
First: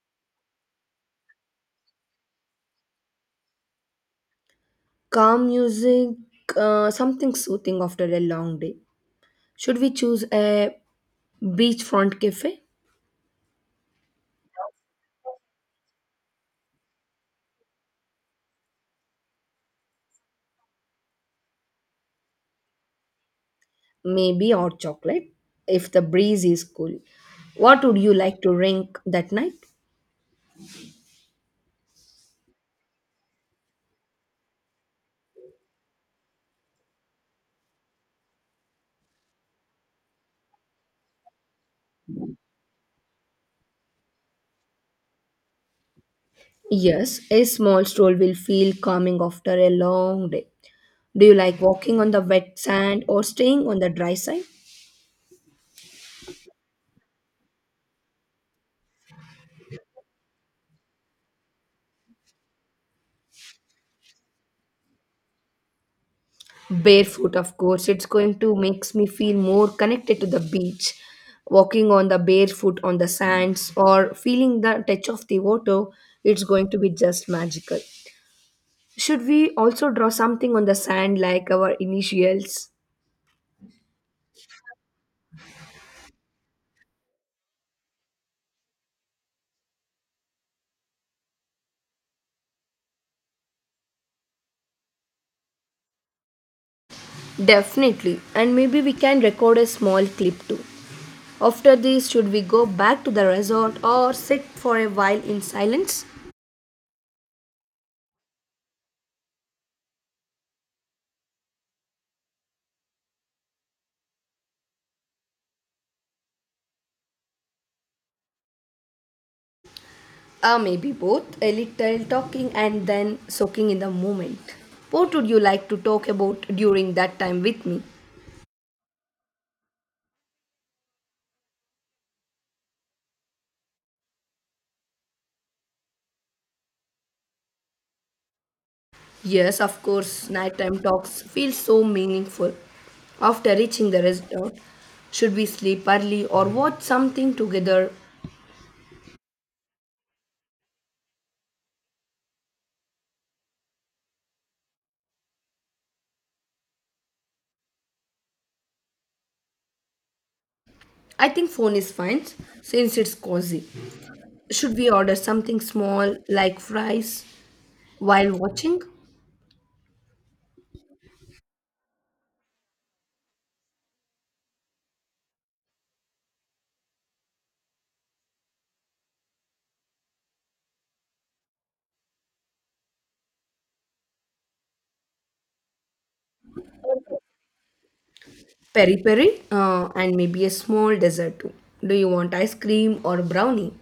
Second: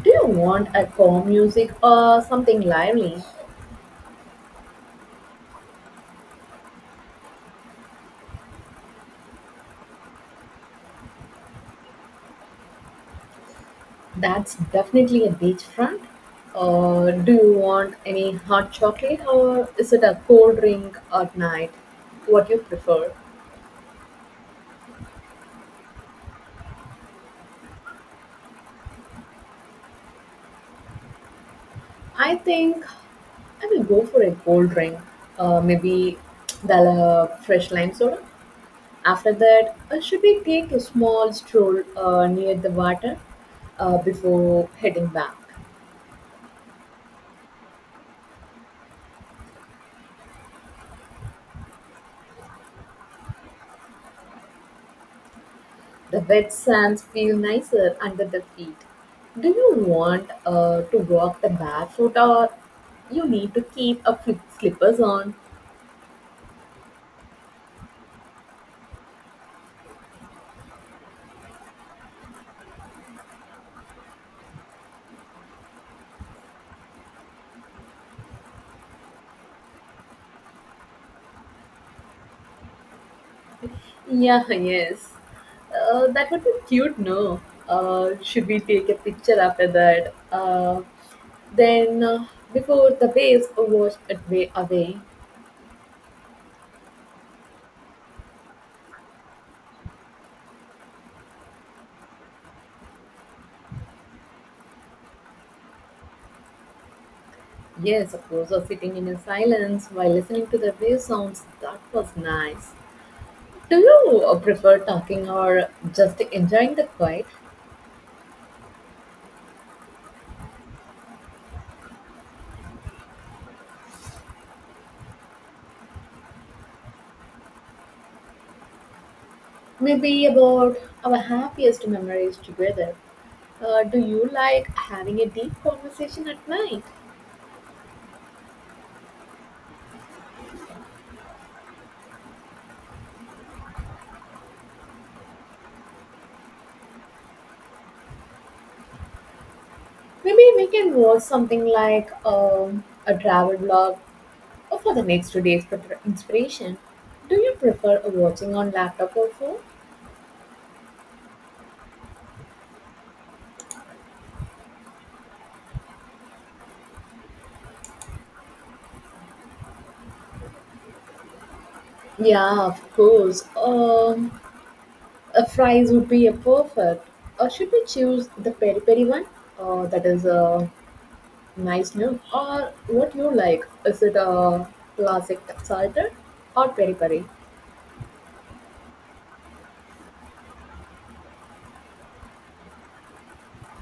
Do you want a calm music or something lively? Calm music, something soothing after a long day. Should we choose a beachfront cafe? That's definitely a beachfront. Do you want any hot chocolate or is it a cold drink at night? What you prefer? Maybe hot chocolate if the breeze is cool. What would you like to drink that night? I think I will go for a cold drink, maybe the fresh lime soda. After that, should we take a small stroll near the water before heading back? Yes, a small stroll will feel calming after a long day. Do you like walking on the wet sand or staying on the dry side? The wet sands feel nicer under the feet. Do you want to walk the barefoot or you need to keep a flip slippers on? Barefoot, of course. It's going to makes me feel more connected to the beach. Walking on the barefoot on the sands or feeling the touch of the water, it's going to be just magical. Should we also draw something on the sand like our initials? Yeah, yes. That would be cute, no? Should we take a picture after that? Then, uh, Before the waves washed it way away, Definitely. And maybe we can record a small clip too. After this, should we go back to the resort or sit for a while in silence? yes, of course, or sitting in a silence while listening to the wave sounds, that was nice. Do you prefer talking or just enjoying the quiet? Maybe both, a little talking and then soaking in the moment. What would you like to talk about during that time with me? Maybe about our happiest memories together. Do you like having a deep conversation at night? Yes, of course, nighttime talks feel so meaningful. After reaching the resort, should we sleep early or watch something together? Maybe we can watch something like a travel vlog for the next 2 days for inspiration. Do you prefer watching on laptop or phone? I think phone is fine since it's cozy. Should we order something small like fries while watching? Yeah, of course. A fries would be a perfect. Or should we choose the peri peri one? That is a nice new. Or what you like? Is it a classic salted or peri peri? Peri peri and maybe a small dessert too. Do you want ice cream or brownie?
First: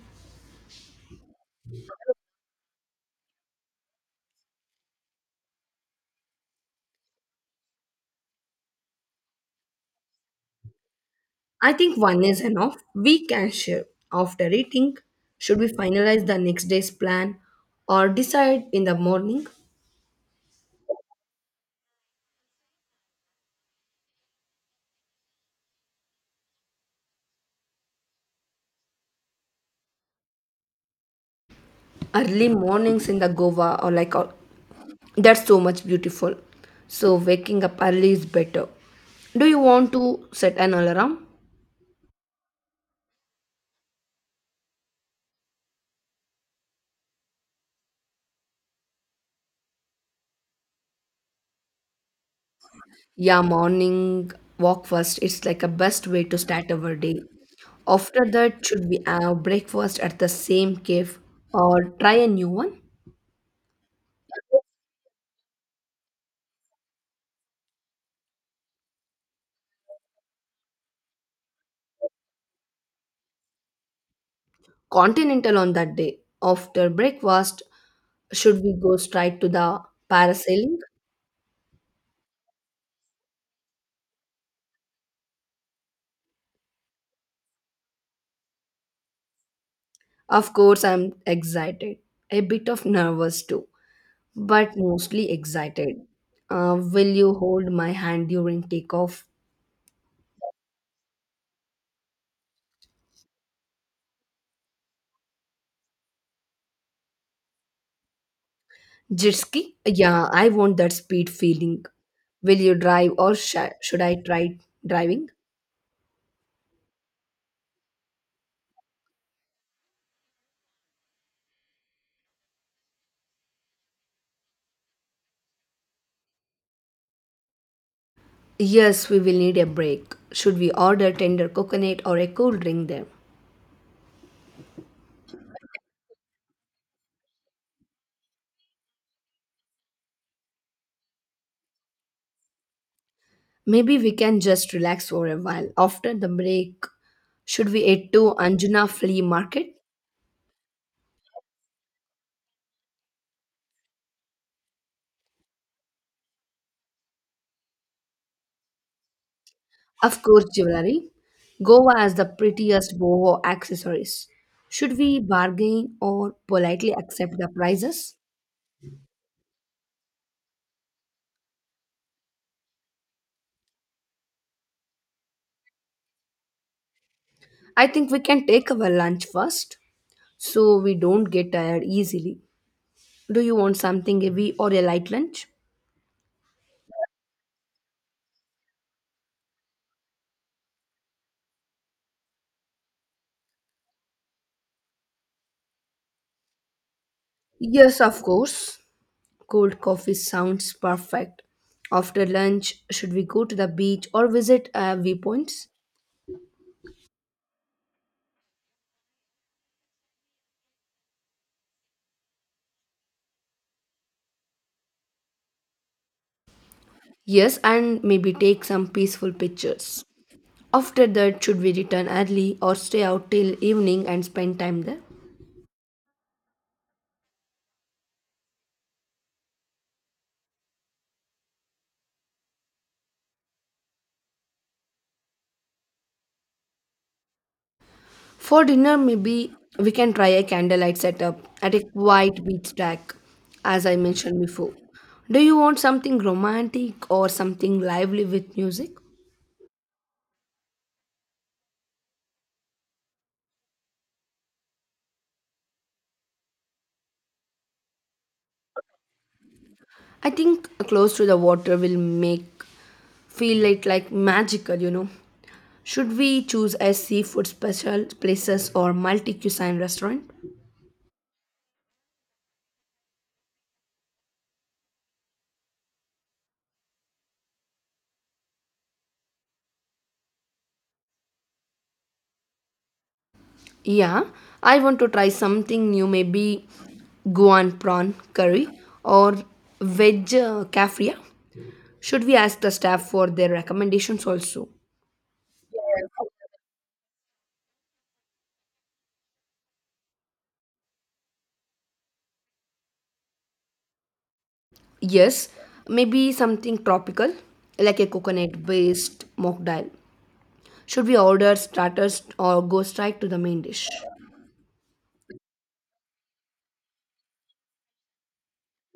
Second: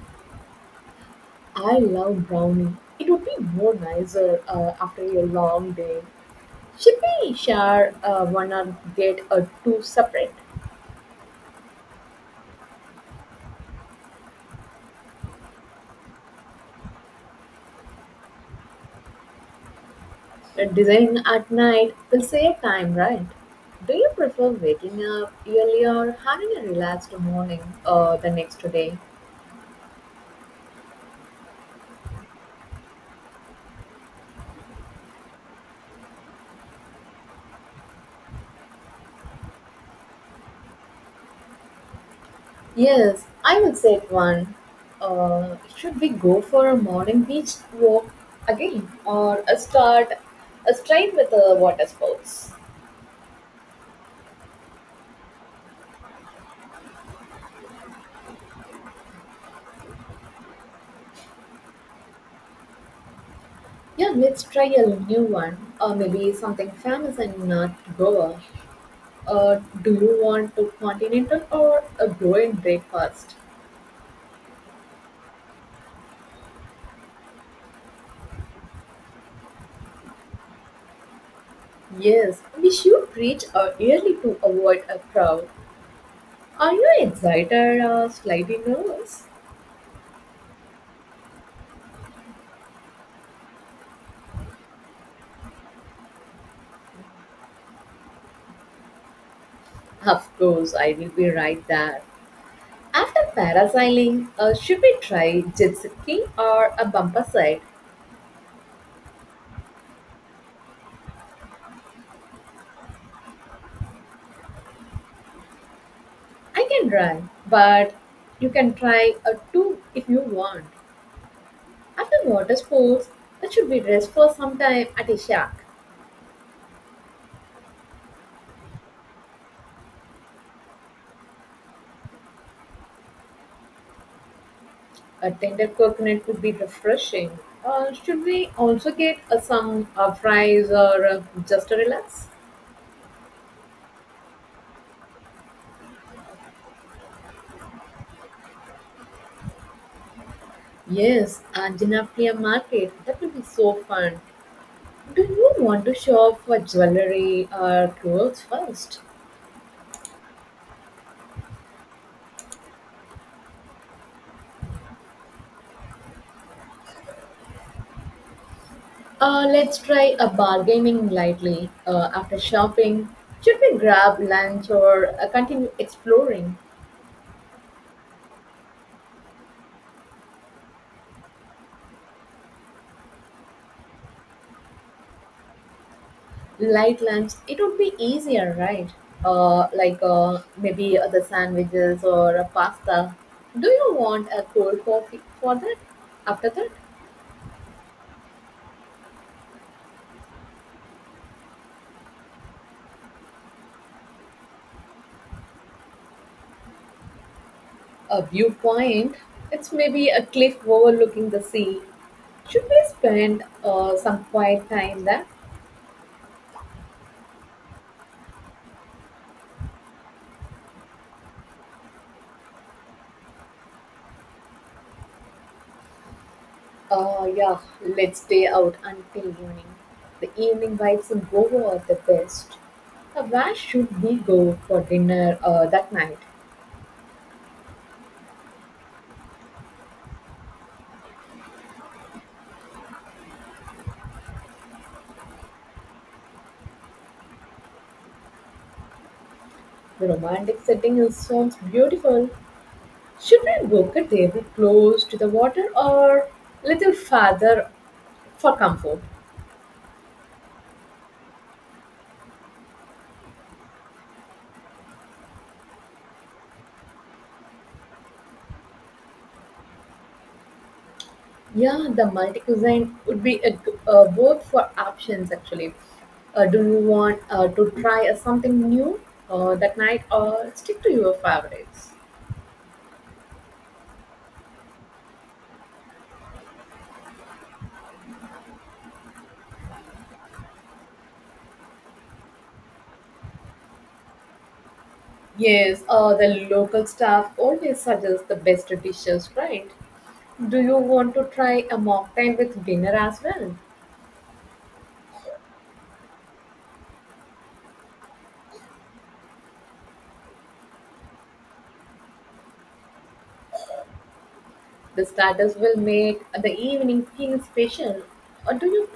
I love brownie. It would be more nicer after a long day. Should we share one or get a two separate? I think one is enough. We can share after eating. Should we finalize the next day's plan or decide in the morning? And Design at night will save time, right? Do you prefer waking up early or having a relaxed morning the next day? Early mornings in the Goa or like or that's so much beautiful. So waking up early is better. Do you want to set an alarm? Yes, I will say it one. Should we go for a morning beach walk again or a start a straight with the water sports? Yeah, morning walk first. It's like a best way to start our day. After that, should we have breakfast at the same cave or try a new one? Yeah, let's try a new one or maybe something famous in Goa. Do you want to continental or a glowing breakfast? Continental on that day. After breakfast, should we go straight to the parasailing? Yes, we should reach out early to avoid a crowd. Are you excited or slightly nervous? Of course, I'm excited, a bit of nervous too, but mostly excited. Will you hold my hand during takeoff? Of course, I will be right there. After parasailing, should we try jet skiing or a bumper side? Jet ski? Yeah, I want that speed feeling. Will you drive or should I try driving? I can try, but you can try a two if you want. After water sports, that should be rest for some time at a shack. Yes, we will need a break. Should we order tender coconut or a cool drink there? A tender coconut would be refreshing. Should we also get some fries or just to relax? Maybe we can just relax for a while after the break. Should we head to Anjuna Flea Market? Yes, Anjanapriya market. That will be so fun. Do you want to shop for jewelry or clothes first? Of course, jewelry. Goa has the prettiest boho accessories. Should we bargain or politely accept the prices? Let's try a bargaining lightly. After shopping, should we grab lunch or continue exploring? I think we can take our lunch first so we don't get tired easily. Do you want something heavy or a light lunch? Light lunch, it would be easier, right? Like maybe the sandwiches or a pasta. Do you want a cold coffee for that? After that? Yes, of course. Cold coffee sounds perfect. After lunch, should we go to the beach or visit viewpoints? A viewpoint. It's maybe a cliff overlooking the sea. Should we spend some quiet time there? Yes, and maybe take some peaceful pictures. After that, should we return early or stay out till evening and spend time there? Yeah, let's stay out until evening. The evening vibes in Goa are the best. Where should we go for dinner that night? For dinner, maybe we can try a candlelight setup at a quiet beach track, as I mentioned before. Do you want something romantic or something lively with music? The romantic setting is, sounds beautiful. Should we book a table close to the water or little farther for comfort? I think close to the water will make feel it like magical, you know. Should we choose a seafood special places or multi cuisine restaurant? Yeah, the multi-cuisine would be a, g- Both for options actually. Do you want to try something new that night or stick to your favorites? Yeah, I want to try something new, maybe Guan prawn curry or veg kafria. Should we ask the staff for their recommendations also? Yes, the local staff always suggests the best dishes, right? Do you want to try a mocktail with dinner as well? Yes, maybe something tropical, like a coconut based mock dal. Should we order starters or go straight to the main dish? The starters will make the evening feel special. Or do you